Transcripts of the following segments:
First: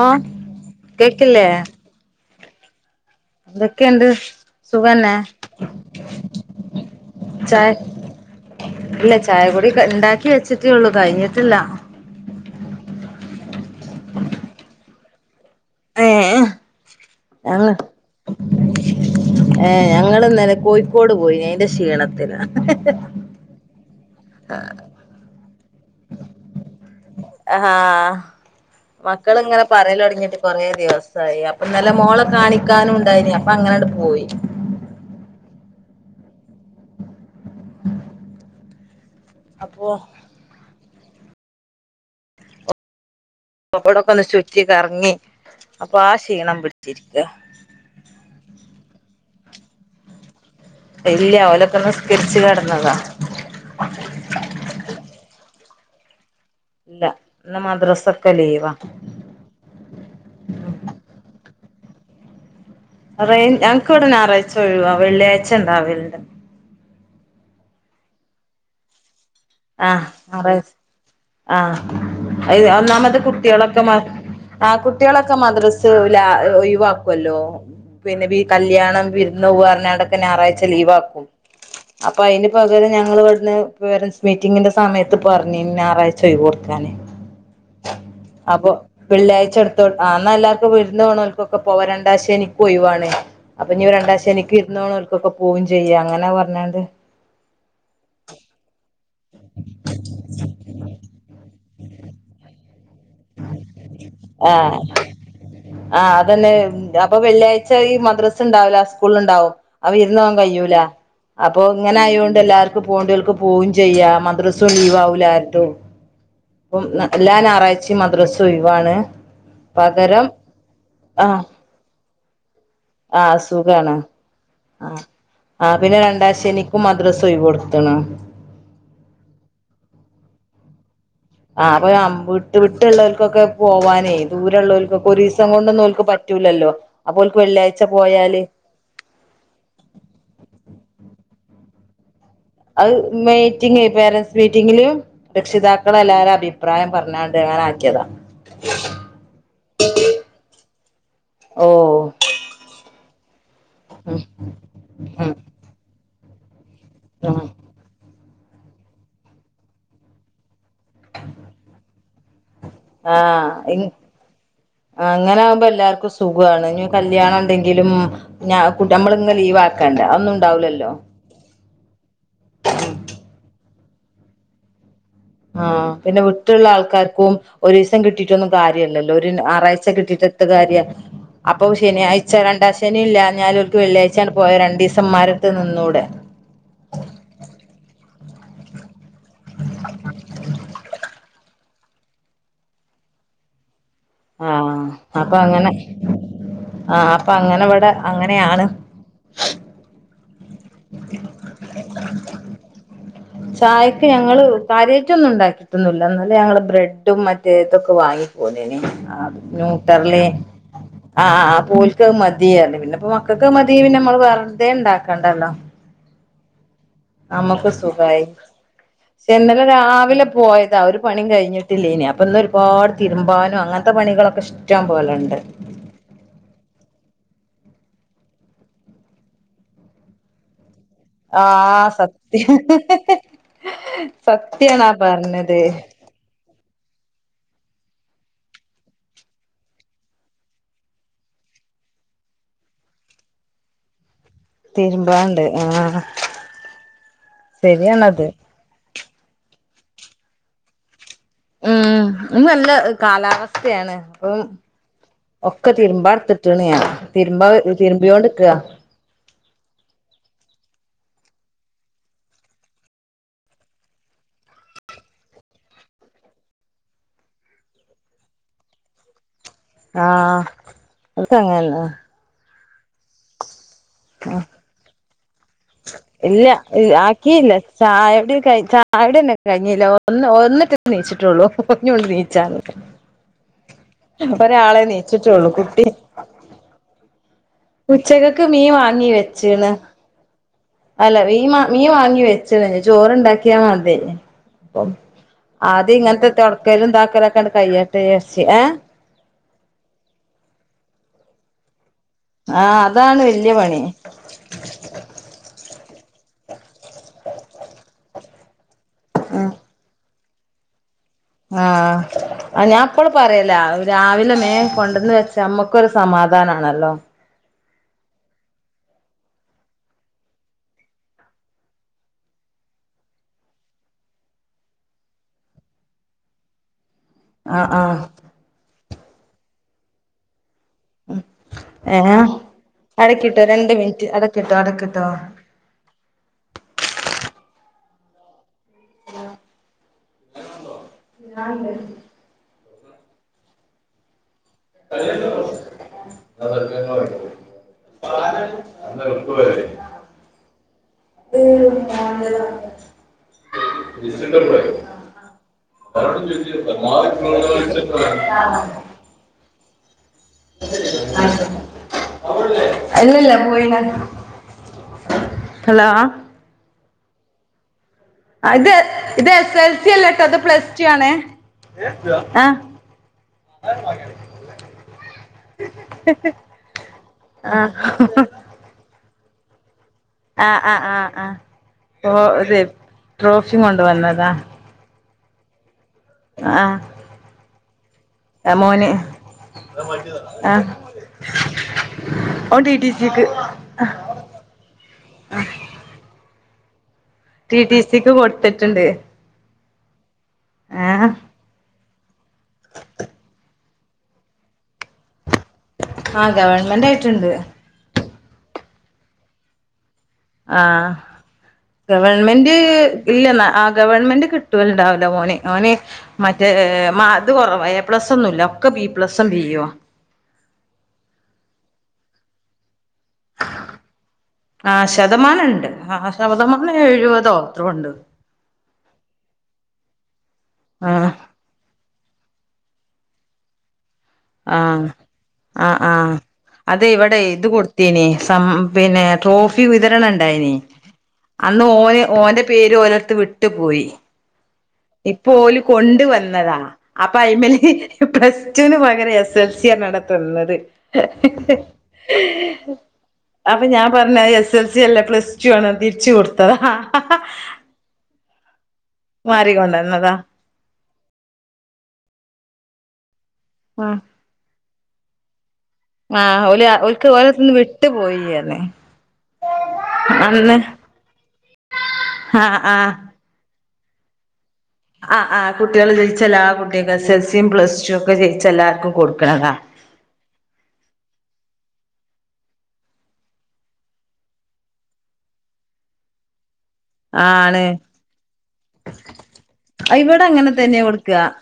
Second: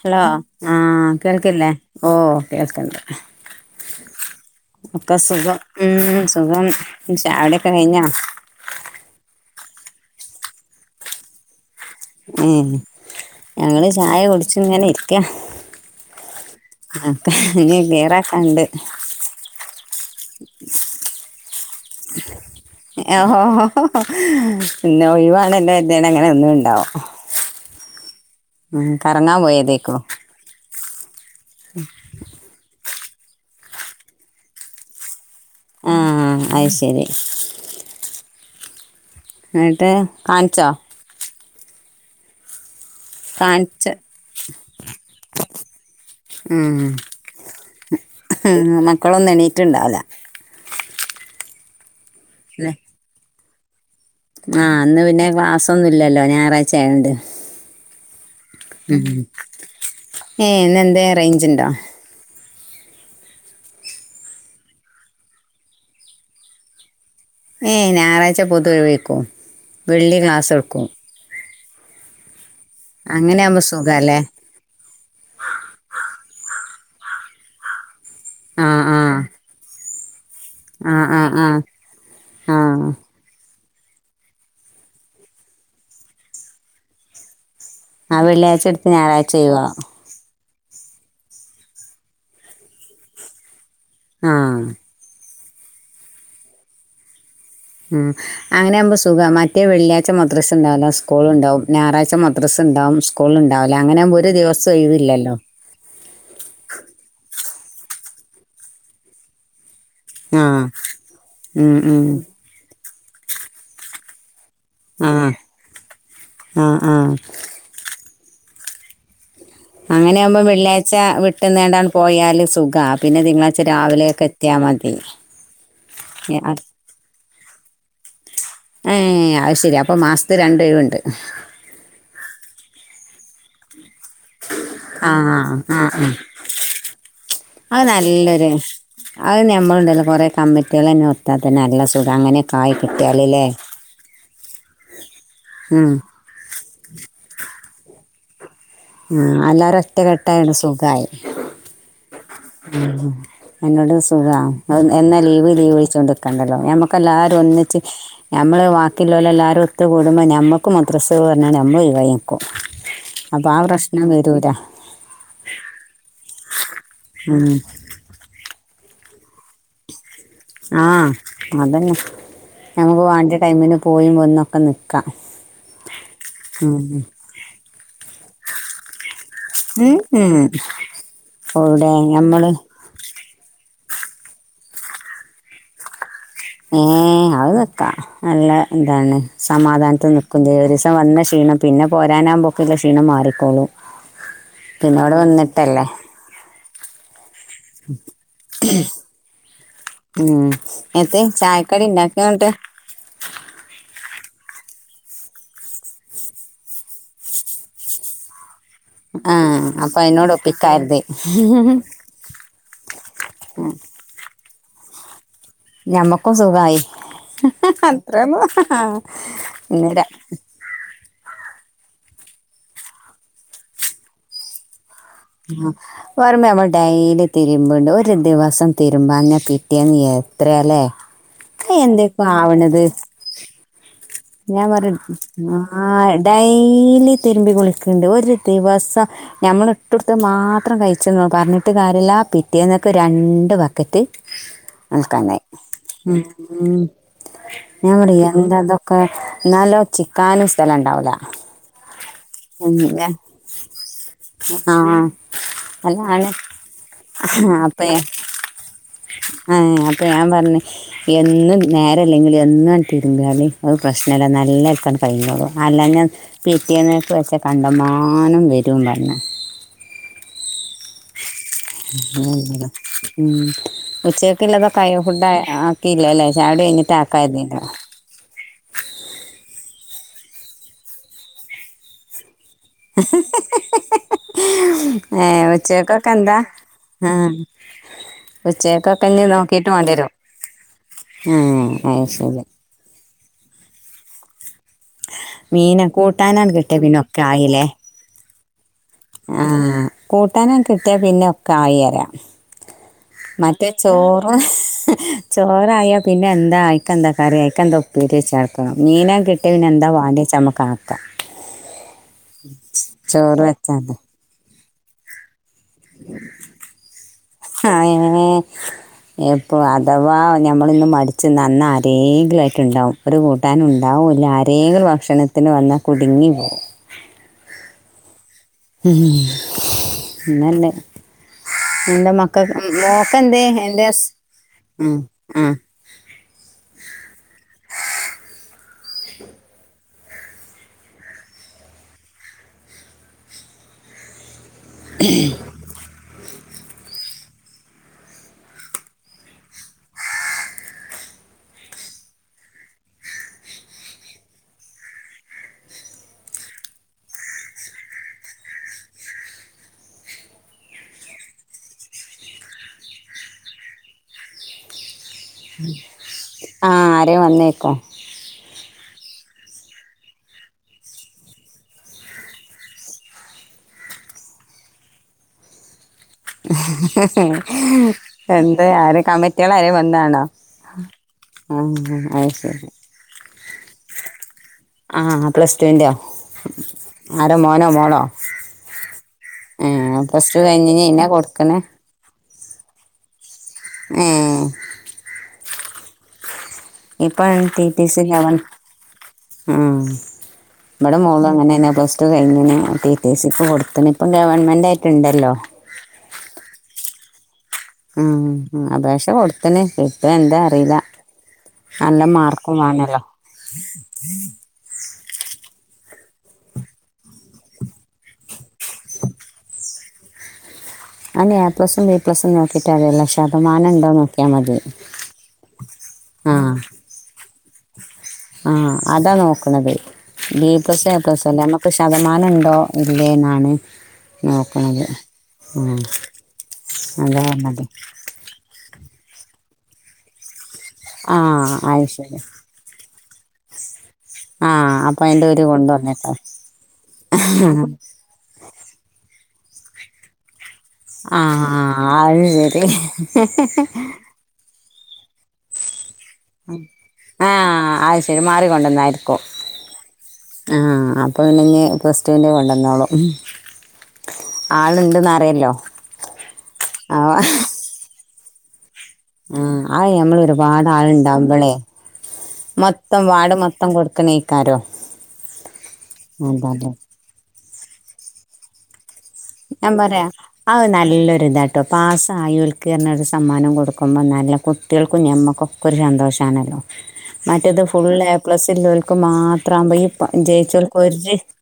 Hello ആ കേക്കില്ലേ കേൾക്കില്ലേ ഓ കേൾക്കണ്ട് എന്തൊക്കെയുണ്ട് സുഖന്നെ ഒക്കെ സുഖം ഉം സുഖം ചായ കുടി ഒക്കെ കഴിഞ്ഞ ഇണ്ടാക്കി വെച്ചിട്ടേ ഉള്ളു കഴിഞ്ഞിട്ടില്ല ഉം ഞങ്ങൾ ചായ കുടിച്ചു ഇങ്ങനെ ഇരിക്ക ക്യാ ഏ ഞങ്ങ ഇനി ക്ലിയറാക്കാണ്ട് ഏ ഞങ്ങള് ഇന്നലെ കോഴിക്കോട് പോയിനേ ഓ ഓ ഓ പിന്നെ ഒഴിവാണല്ലേ ദേൻനങ്ങനെ ഒന്നും ഇണ്ടാവും ആഹാ ഉം കറങ്ങാൻ പോയതേക്കും റേ ദിവസ് സായി അപ്പൊ ഇന്നലെ മോളെ കാണിക്കാനും ണ്ടായീന് അപ്പൊ അങ്ങനെണ്ട് പോയി ആഹ അയ് ശരി അപ്പൊ എൺട്ട് കാണിച്ചോ അപ്പൊ കാണിച്ച് അവിടൊക്കെ ഒന്ന് ചുറ്റി കറങ്ങി അപ്പൊ ആ ക്ഷീണം ഉം പിടിച്ചിരിക്ക ട്ടിണ്ടാവില്ല ഇല്ല ഓലക്കന്നു നിസ്കരിച്ചു കിടന്നത ആഹ് ഇന്ന് പിന്നെ ക്ലാസ്സൊന്നു ഇല്ലല്ലോ ഞാ ഇല്ല ഇന്ന് മദ്രസ് ഉം ഇന്ന് എന്തെ റേഞ്ച്ണ്ടോ [unintelligible] ഞങ്ങക്ക് ഇവിടെ ഞായറാഴ്ച ഒഴിവാ വെള്ളിയാഴ്ച ഉണ്ടാവലണ്ട് ഏയ് ഞായറാഴ്ച പൊതുവെ ഒഴിവക്കും ആഹ് വെള്ളി ക്ലാസ്സ്‌ ഞായറാഴ്ച എടുക്കും ആഹ് ഒന്നാമത് അങ്ങനെയാകുമ്പോ കുട്ടികളൊക്കെ മ സുഖല്ലേ ആ കുട്ടികളൊക്കെ മദ്രസ് [unintelligible] ഒഴിവ് വക്കല്ലോ പിന്നെ ഈ ആ ആ കല്യാണം വിരുന്നു പോവാന്ന [unintelligible] ഞായറാഴ്ച ആ ആ ലീവാക്കും ആ അപ്പൊ അതിന് ആ പകരം ഞങ്ങൾ ഇവിടുന്ന് വേറെൻസ് മീറ്റിങ്ങിന്റെ സമയത്ത് പറഞ്ഞ് ഞായറാഴ്ച ഒഴിവു കൊടുക്കാന് ആ വെള്ളിയാഴ്ച അപ്പൊ എടുത്ത് ഞായറാഴ്ച പിള്ളിയാഴ്ച ഒഴിവാ എടുത്തോ ആ [unintelligible] വിരുന്നോണോവ്ണോൽക്കൊക്കെ പോവാ രണ്ടാശനിക്കും ഒയിവാണ് അപ്പൊ നീ രണ്ട ആ ശനിക്ക് വിരുന്നോവ്ണോൽക്കൊക്കെ പോയും ചെയ്യാ അങ്ങനെ പറഞ്ഞണ്ട് ഉം അങ്ങനവുമ്പ സുഖ മറ്റേ വള്ളിയാ്ച മുദ്രസ് ഉണ്ടാവില്ലോ സ്കൂള ഉണ്ടാവും ഞായാഴ്ച്ച മദ്രസ്സ ഇണ്ടാവും സ്കൂള് ഇണ്ടാവില അങ്ങനെ ആവുമ്പ ഒരു ദിവസം ആഹ് ഒഴിവില്ലല്ലോ ആഹ് അതന്നെ അപ്പൊ വെള്ളിയാഴ്ച ഈ മദ്രസ് ഉണ്ടാവില്ല സ്കൂളിൽ ഇണ്ടാവും അവ ഇരുന്ന് പോകാൻ ആ കഴിയൂല അപ്പൊ ഉം ഇങ്ങനെ ഉം ആയോണ്ട് എല്ലാവർക്കും പോണ്ടിൽക്ക് പോവു ചെയ്യാം മദ്ര സു ലിവാ ആ മുല ആര് തു ആ അപ്പം ആ എല്ലാ ഞായറാഴ്ചയും മദ്രസ് സൊയിവാണ് അങ്ങനെയ ആകുമ്പോം വെള്ളിയാഴ്ച്ച വിട്ട്ന്നണ്ട് പോയാല് സുഖ പിന്നെ ആഹ് തിങ്കളാഴ്ച്ച സുഖാണ് രാവിലെക്കെ എത്തിയാ മതി ആഹ് ത്ത്ണ് ഏഹ് അശരി അപ്പൊ മാസത്തി രണ്ട് ഒഴിവ്ണ്ട് ആഹ് അപ്പൊ വിട്ട് വിട്ടുള്ളവർക്കൊക്കെ പോവാൻ ആഹ് ആഹ് ആഹ് പറ്റൂലല്ലോ അപ്പോൽക്ക് അത് വെള്ളിയാഴ്ച പോയാല് നല്ലൊരു അത് നമ്മളുണ്ടല്ല കൊറെ കമ്മിറ്റികൾ തന്നെ ഒത്താത്തന്നെ നല്ല സുഖാങ്ങനെ അത് മീറ്റിംഗ പേരൻറ്സ് മീറ്റിങ്ങിലും ഉം രക്ഷിതാക്കളെ എല്ലാവാരും അഭിപ്രായം പറഞ്ഞണ്ട് ഞൻ ആക്കിയതാ ആ എല്ലാരും ഒറ്റ കെട്ടായിണ് സുഖമായി ഓ ഉം എന്നോട് ഉം സുഖാ എന്നാ ഉം ലീവ് ലീവ് ചോയ്ച്ചോണ്ട് കണ്ടല്ലോ ഞമ്മക്ക് എല്ലാരും ഉം ഒന്നിച്ച് നമ്മള് വാക്കിലോല്ലെലാരും ഒത്ത് കൂടുമ്പോൾ നമ്മ നമുക്ക് മാത്രം സുഖാ പറഞ്ഞാണ് നമ്മൾ ഒഴിവാക്കും കൊ ആ ഇൻ അങ്ങനെ ആകുമ്പോ എല്ലാർക്കും സു സുഖമാണ് നി കല്യാണം ഉം ഉണ്ടെങ്കിലും ഞ കുട്ടൃമ്മള് ന്ന് ലീവാക്കാണ്ട ഒന്നും ഉണ്ടാവില്ലല്ലോ ഞമ്മക്ക് വാണ്ടൃ ടൈമിനും പോയി മുന്നൊക്കെ നിക് ആ പിന്നെ വിട്ടുള്ള ഇവിടെ ആൾക്കാർക്കും ഒരു ദിവസം കിട്ടിട്ടൊന്നും കാര്യല്ലല്ലോ ഒരു ആറാഴ്ച കിട്ടിട്ട് എന്ത്‌ കാര്യ അപ്പൊ ശനിയാഴ്ച നമ്മള് രണ്ടാ ശെനില്ലൃ ഞ്ഞാല് ഓൽക്ക് വെള്ളിയാഴ്ച്ചാ അങ്ങട് പോയി രണ്ടീസം ഉമ്മാടടുത്ത് നിന്നൂടെ ഉം അത് നിക്കാ നല്ല ഇതാണ് സമാധാനത്തിൽ നിക്കും ചെയ്യാം ഒരീസം വന്ന ക്ഷീണം പിന്നെ പോരാനാകുമ്പോക്കെ ഇള്ള ക്ഷീണം മാറിക്കോളൂം ആ അപ്പൊ അങ്ങനെ ആപ് അങ്ങനെ ഇവിടെ അങ്ങനെയാണ് ഉം ത്തെ ചായക്കടി ഇണ്ടാക്കിന്ന് പറഞ്ഞിട്ട് ചായക്ക് ഞങ്ങള് കാരൃറ്റൊന്നും ഉണ്ടാക്കിയിട്ടൊന്നുമില്ല എന്നാല് ഞങ്ങള് ബ്രെഡും മറ്റേതൊക്കെ വാങ്ങി പോന്നു ആ അപ്പൊ അതിനോട് ന്യൂട്ടർലേയും ഒപ്പിക്കാരുത് ആ ആ ഓൽക്കത് മതിന്നർഞ്ഞു പിന്നെപ്പോവാം ക്ക്ക്കൊകെ മതി പിന്നെ നമ്മള് പറ തെ ഉണ്ടാക്കണ്ടല്ലോ ഞമ്മക്കും സുഖായി നമുക്ക് സുഖമായി അത്രയൊന്നും ക്ഷേ ഇന്നലെ ഇന്നര രാവിലെ പോയതാ ഒരു പണിയും കഴിഞ്ഞി ഇല്ലേനി അപ്പൊ ഇന്ന് ഒരുപാട് തിരുമ്പാനും അങ്ങനത്തെ പണികളൊക്കെ ഇഷ്ട ആ വർമ്മേമ്മ ഡൈലി തിര്മ്പണ്ട് ഒരു ദിവസം തിര്മ്പാഞ്ഞ പിറ്റേന്ന് എത്രയാലേ. ആ സത്യം ഞാൻ സത്യാണ് ആ പറഞ്ഞത്. ഡെയ്ലി തിരുമ്പി കുളിക്കണ്ട് ഒരു ദിവസം ഞമ്മള് ഇട്ടടുത്ത് മാത്രം കഴിച്ച്ന്ന് പറഞ്ഞിട്ട് കാര്യല്ല, പിറ്റേന്നൊക്കെ രണ്ട് ബക്കറ്റ് ആൽക്കണ്ടായി തിരുമ്പാണ്ട് ആഹ് മ് ശരിയാണത് [unintelligible] എന്താ ഇതൊ ക്ക നല്ലോ ചിക്കാനും സ്ഥലംണ്ടാവുല. ഉം ഇന്ന് നല്ല കാലാവസ്ഥയാണ്, ഏ ആ അല്ലാണ് ഞാൻ തിരുമ്പ അപ്പ ഏ തിരുമ്പിയോണ്ട്ക്കാ ഏ അപ്പ ഞാൻ പറഞ്ഞ് എന്നും നേര അല്ലെങ്കിൽ എന്നും തിരുമ്പല് അത് പ്രശ്നല്ല നല്ല [unintelligible] കഴഞ്ഞോളു അല്ല ഞാൻ പിറ്റേന്ന് [unintelligible] കണ്ടമാനം വരും പറഞ്ഞ ആ അത് [unintelligible] ഉം ഉച്ചക്കുള്ളത കൈ ഫുഡായ ആ ഇല്ല ആക്കിയില്ല ചായ കുടി കയ് ചായ കുടിന്നെ കഴിഞ്ഞില്ലോ ഒന്ന് ഒന്നിട്ട് നീച്ചിട്ടുള്ളൂ ഇനിയുണ്ട് നീയിച്ചാന്. ഏ നീച്ചിട്ടുള്ളൂ കുട്ടി ഉച്ചക്കൊക്കെ എന്താ ആ ഉച്ചകക്ക് മീൻ ഉച്ചക്കൊക്കെ വാങ്ങി ഇനി നോക്കിട്ട് വെച്ചീണ് വാണ്ടി വരും. അല്ല മീൻ വാ മീ വാങ്ങി വെച്ചണ്, നി ചോ ചോറ്ണ്ടാക്കിയാൽ മതി. അപ്പം മീന് അത് ഇങ്ങനത്തെ കൂട്ടാനാണ് കിട്ടിയ തൊടക്കലും പിന്നെ ഒക്കെ ണ്ടാക്കലൊക്കെയങ്ങട് കയ്യട്ടെ വിചാരിച് ച്ച് എ ആ കൂട്ടാനും കിട്ടിയാ പിന്നെ ഒക്കെ ആയി പറയാ. ആ അത് മറ്റേ ചോറ് ചോറ് ആയ പ് പിന്നെ എന്തായി ക്ക എന്താ കറി ക്ക എന്താ ഉപ്പേരി വെച്ച [unintelligible] ആ മീനാ കിട്ടിയ പിന്നെ എന്താ വാണ്ടിയെ ചമക്കാ ആ ആ ഞാൻ അപ്പള് ചോറ് പറയല വെച്ചാണ്ട് രാവില മേ കൊണ്ടുവന്ന് വെച് നമ്മക്കൊരു സമാധാനാണല്ലോ. ഹാ [unintelligible] എപ്പോ അഥവാ ഞമ്മളിന്ന് മടിച്ച് നിന്നാല് ആരേങ്കിലൊക്കെ ഇണ്ടാവും, ഒരു കൂട്ടാനും ഉണ്ടാവുംല്ല അരെേങ്കിലും ഭക്ഷണത്തിന് വന്നാ കുടുങ്ങി പോവും. ആ ആ [unintelligible] ഇന്നല്ലേ ഉ ഏർ മോക്കെന്തേ അടക്കിട്ടോ രണ്ട് എൻ്റെ ഹസ് മിനിറ്റ് അടക്കിട്ടോ ഉം, അടക്കട്ടോ ഉം. ആ ഞാനണ്ട് അോ [unintelligible] ആ [unintelligible] അന്ന് എളുപ്പ വരല്ലേ [unintelligible] ത [unintelligible] വിസിിട്ടടെയോ [unintelligible] [unintelligible] അല്ലല്ല പോയിന ഹലോ ആ അവിടെ വന്നേക്കും ഇത് ഇത് എസ് എൽ സി അല്ല കേട്ടോ അത് പ്ലസ് ടു ആണേ ആ ആ എന്ത ആര കമറ്റ [unintelligible] ളരെ [unintelligible] ആഹ ആ ആ് ആ അത് അതെ ശരി ട്രോഫിയ കൊണ്ടുവന്നതാ പ്ല ടുവിൻറെ ആ ആരോ മോനോ മോളോ മോന് ആ ഫസ്റ്റ് കഴിഞ്ഞന്ന കൊടുക്കണെ ഓ ടിടി സിക്ക് ആ [unintelligible] ടി ടി സി സിക്ക് ലെവൻ കൊടുത്തിട്ടുണ്ട് ആ നമ്മടെ ഏഹ് മോളും അങ്ങനെെ അത് കഴിന ത സ കൊടു അത്തനി ഇപ്പം ഗവൺമെൻറ് ആയിട്ടുണ്ടല്ലോ ണ്ട് [unintelligible] ആ അപേക്ഷ കൊടുത്തനെ ആഹ മാർക്കും ഗവൺമെന്റ് വേണല്ലോ ഇല്ലെന്ന ആ ഗവൺമെന്റ് കിട്ടുവലണ്ടാവില്ല മോനെ ന് മറ്റേ മ അത് കൊറവാ എ പ്ലസ ഒന്നുമല്ല ഒക്കെ ബിപ്ലസും ബോ അ എ പ്ലസും ബി പ്ലസും വോക്കിട്ട അല്ല [unintelligible] ആ ശതമാനംുണ്ട് ആ ശതമാനം എഴുപതോ അത്രുണ്ട് ആഹ അതാ നോക്കണത് ബീ ആഹ് കസായപ്പസല്ല ശതമാനംുണ്ടോ ഇല്ലേ എന്നാണ് ആഹ് നോക്കണത് ആ ആ അതി ഇവടെ അതാ ഇത് പറഞ്ഞത് കൊടുത്തീനി സം പിന്നെ ട്രോഫി വിതരണണ്ടായി നി ആ അന്ന് അത് ഓന് ശരി ഓന്റെ പേര് ഓരൊ ത്ത് വിട്ടു പോയി ആ അപ്പം അതിൻ്റെ ഇപ്പോ ഒരു ഓല് കൊണ്ടുവന്നേക്കാം കൊണ്ടുവന്നതാ അപ്പൊ അയിമല് പ്ലസ് റ്റുന് പ എസ് എസ് എൽ സിയർഞ്ഞണ്ടാ തന്നത് ആ അത് ശരി അപ്പം ഞാൻ പർഞ്ഞ് അത് എസ് എ സി അല്ല പ്ലസ് ടു ആണ് തിര്ച്ച കൊടുത്തതാ കൊണ്ടന്നായി ക്കും മാറിക്കൊണ്ടന്നതാ ആ അപ്പം ഇനി ഞ് പ്ലസ്‌റ്റുൻ്റെ കൊണ്ട ന്നോളും ആഹ് ആള് ണ്ട് ന്ന [unintelligible] ആഹ് ഓല് ഓൽക്ക് ഓലട്ത് ന്ന് വിട്ടു പോയീ [unintelligible] ന് ആ അത് ഞമ്മൾ ഒരുപാട് ആളുണ്ടാവുമ്പളെ ആഹ് മൊത്തം വാർഡ് മൊത്തം കൊടു ണേക്കാരോ അ ആ കുട്ടികൾ ജയിച്ചല്ലോ ആ കുട്ടി [unintelligible] [unintelligible] പ്ലസ് റ്റു ഒക്കെ ജയിച്ച എല്ലാർക്കും കൊടുക്കണതാ ഞാൻ പറയാ അത് നല്ലൊരു ഇതാട്ടോ പാസ് സായോൽക്ക് അർഞ്ഞാണ്ട് ഒരു സമ്മാനം കൊടുക്കുമ്പം നല്ല കുട്ടിയേൾക്കും ഞമ്മൾക്കൊക്കെ ഒരു സന്തോഷാണല്ലോ മറ്റേത് ആണ് ഫുള്ള് എ പ്ലസ് ഇല്ലോൽക്ക് മാത്രാവുമ്പം ഈ ഇവിടെ അങ്ങനെ ജയിച്ചോൽക്ക് തന്നെയാ ഒര് കൊടുക്കുക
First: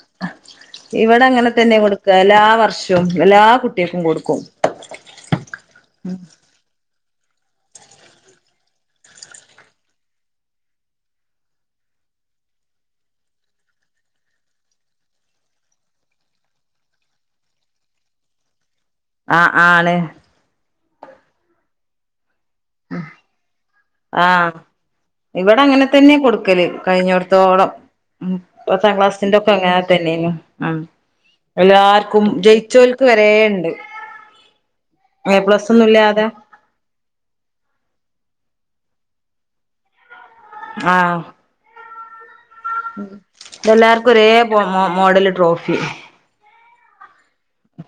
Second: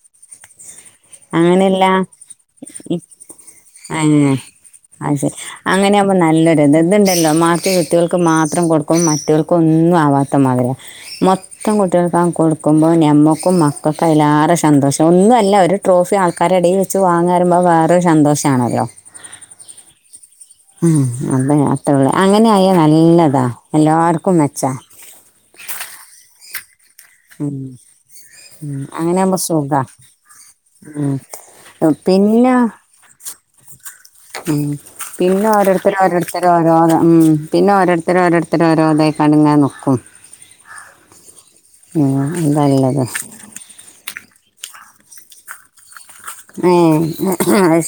ഇവിടെ അങ്ങനെ തന്നെ അങ്ങനെല്ല കൊടുക്കുക എല്ലാ വർഷവും എല്ലാ ആ കുട്ടികൾക്കും കൊടുക്കും അത് ശരി അങ്ങനെയാവുമ്പോ നല്ലൊരുത് ഇതുണ്ടല്ലോ മാത്തി കുട്ടിയേൾക്ക് മാത്രം കൊടുക്കും മറ്റോൽക്ക് ഒന്നും ആവാത്തമാതിര്യാ മൊത്തം കുട്ടിയേൾക്കും കൊടുക്കുമ്പം ഞമ്മക്കും മക്കൾക്കും അയിലേറെ സന്തോഷം ഒന്നുല്ല ഒരു ട്രോഫി ആൾക്കാരുടെ ഇടയിൽ വെച്ച് വാങ്ങാ റിമ്പം വേറെരു ശന്തോഷാണല്ലോ ആ ആ ആണ് ഉം അതെ [unintelligible] അങ്ങനെയായാ നല്ലതാ എല്ലാവർക്കും ആഹ് മെച്ചാ ഇവിടെ അങ്ങനെ തന്നെ കൊടു ക്കല് കഴിഞ്ഞൊട്ത്തോളം ഉം പത്താം അങ്ങനെ ആകുമ്പോ ക്ലാസിൻ്റെക്കെ അങ്ങനെ സുഖാ തന്നെനു ഉം എല്ലാർക്കും പിന്നെ ജയിച്ചോൽക്ക് വരേ ണ്ട് ഉം പിന്നെ ഓരോരുത്തര് ഇല്ലാതെ ഓരോരുത്തരെ ഓരോ ഉം പിന്നെ ഓരോരുത്തര് ഓരോരുത്തരെ ഓരോതാ ക്കാണ്ട്ങ്ങനെ നിക്കും മ് ഉം ഇതെല്ലാർ ഒരേ മോ മോ മോഡൽ ട്രോഫി ഏഹ് അത് ശെ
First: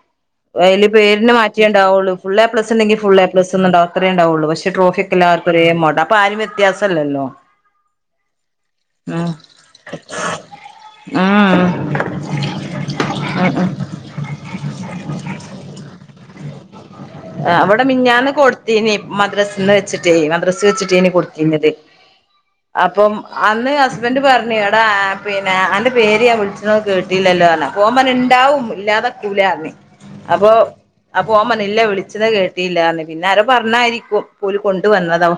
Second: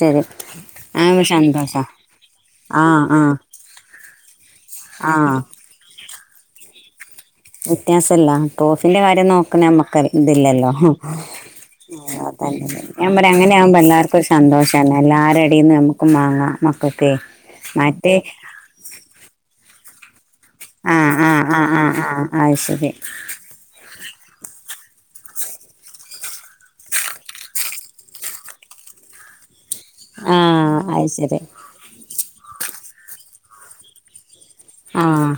അതില് പേരിന് മാറ്റേണ്ടാവുള്ളു ഫുൾ എ പ്ലസ് ആ ഉണ്ടെങ്കിൽ ഫുൾ ആ എ പ്ലസ് ഒണ്ടാവുള്ളു അത്രയെ ഉണ്ടാവുള്ളൂ പക്ഷെട്രോഫി ആ ഒക്കെ എല്ലാവർക്കും ഒരേ മോഡ ഇപ്പോൾ ആരും വ്യത്യാസമല്ലല്ലോ വ്യത്യാസല്ല ട്രോഫിന്റെ കാര്യം നോക്കുന്നെ നമ്മക്ക് ഇതില്ലല്ലോ ഹും ഉം ഞാൻ പറയാ അങ്ങനെ ഉം ആവുമ്പോ എല്ലാർക്കും ഒരു സന്തോഷാണ് എല്ലാരേം [unintelligible] നമുക്കും വാങ്ങാം മ അവിടെ മിനിഞ്ഞാന്ന് കൊടുത്തീനി മദ്രസിൽന്ന് വെ [unintelligible] മദ്രസേ വെച്ചിട്ട് ആ തന്നെ ആ ആ കൊടുത്തിന്നത് ആ ആ അത് ശരി അപ്പം അന്ന് ഹസ്ബന്റ് പറഞ്ഞു എടാ പിന്നെ അന്റെ പേര് വിളിച്ചണത് കേട്ടില്ലല്ലോ ഓൻ പറഞ്ഞു ഉണ്ടാവും ഇല്ലാതെ കൂല പറഞ് ആ അപ്പൊ അത് അപ്പൊ ശരി ഓൻ പറഞ്ഞു ഇല്ല വിളി വിളിച്ചണ കേട്ടിയില്ലന്ന് പിന്നെ ആരോ പറഞ്ഞായിരിക്കും പോലു ആ കൊണ്ടുവന്നത ഉ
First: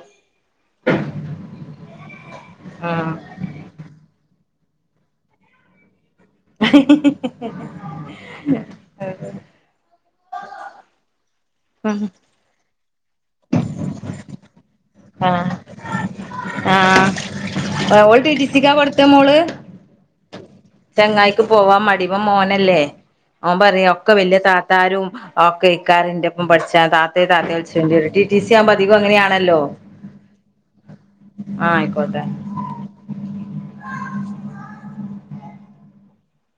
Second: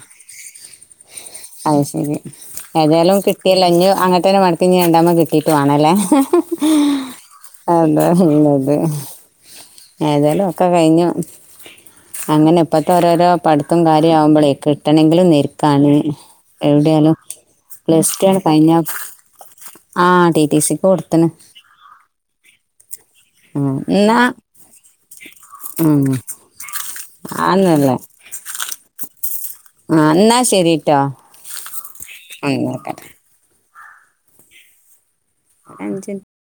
അത് ശരി ഏതായാലും കിട്ടിയല്ലോ ഇനീം അങ്ങനെ തന്നെ വർ പിന്നെ രണ്ടാമത് കിട്ടിയിട്ട് വേണമല്ലേ അതാ നല്ലത് ഏതാലും ഒക്കെ കഴിഞ്ഞു ഉം അങ്ങനെ ഇപ്പത്തെ ഒരോരോ പഠിത്തവും കാര്യങ്ങളും ആവുമ്പളെ കെ ട്ടെണെങ്കിലും ആഹ് നെർക്കാണ് ആഹ് അവൾ ടി ടി സി ക്കാ കഴിഞ്ഞ പടിച്ചേ മോള് ആ ടി ടി സിക്ക് കൊടുത്തണ് ചെങ്ങായക്ക് പോവാൻ മടി ഇവൻ മോനല്ലേ ഓൻ ഉം പറയാ ഒക്കെ എന്നാ വല്യ താത്താരും ഒക്കെ ഉം ഇക്കാരും എന്റെറ ഒപ്പം പഠിച്ചാ താത്തേ താത്തേ വിളിച്ചണ്ട് ആന്നല്ലേ ടി ടി സി ആകുമ്പോ അധികം അങ്ങനെയാണ് ആ എന്നാ ശരിട്ടോ ആഹ് ആയിക്കോട്ടെ അങ്ങക്കെ അഞ്ച്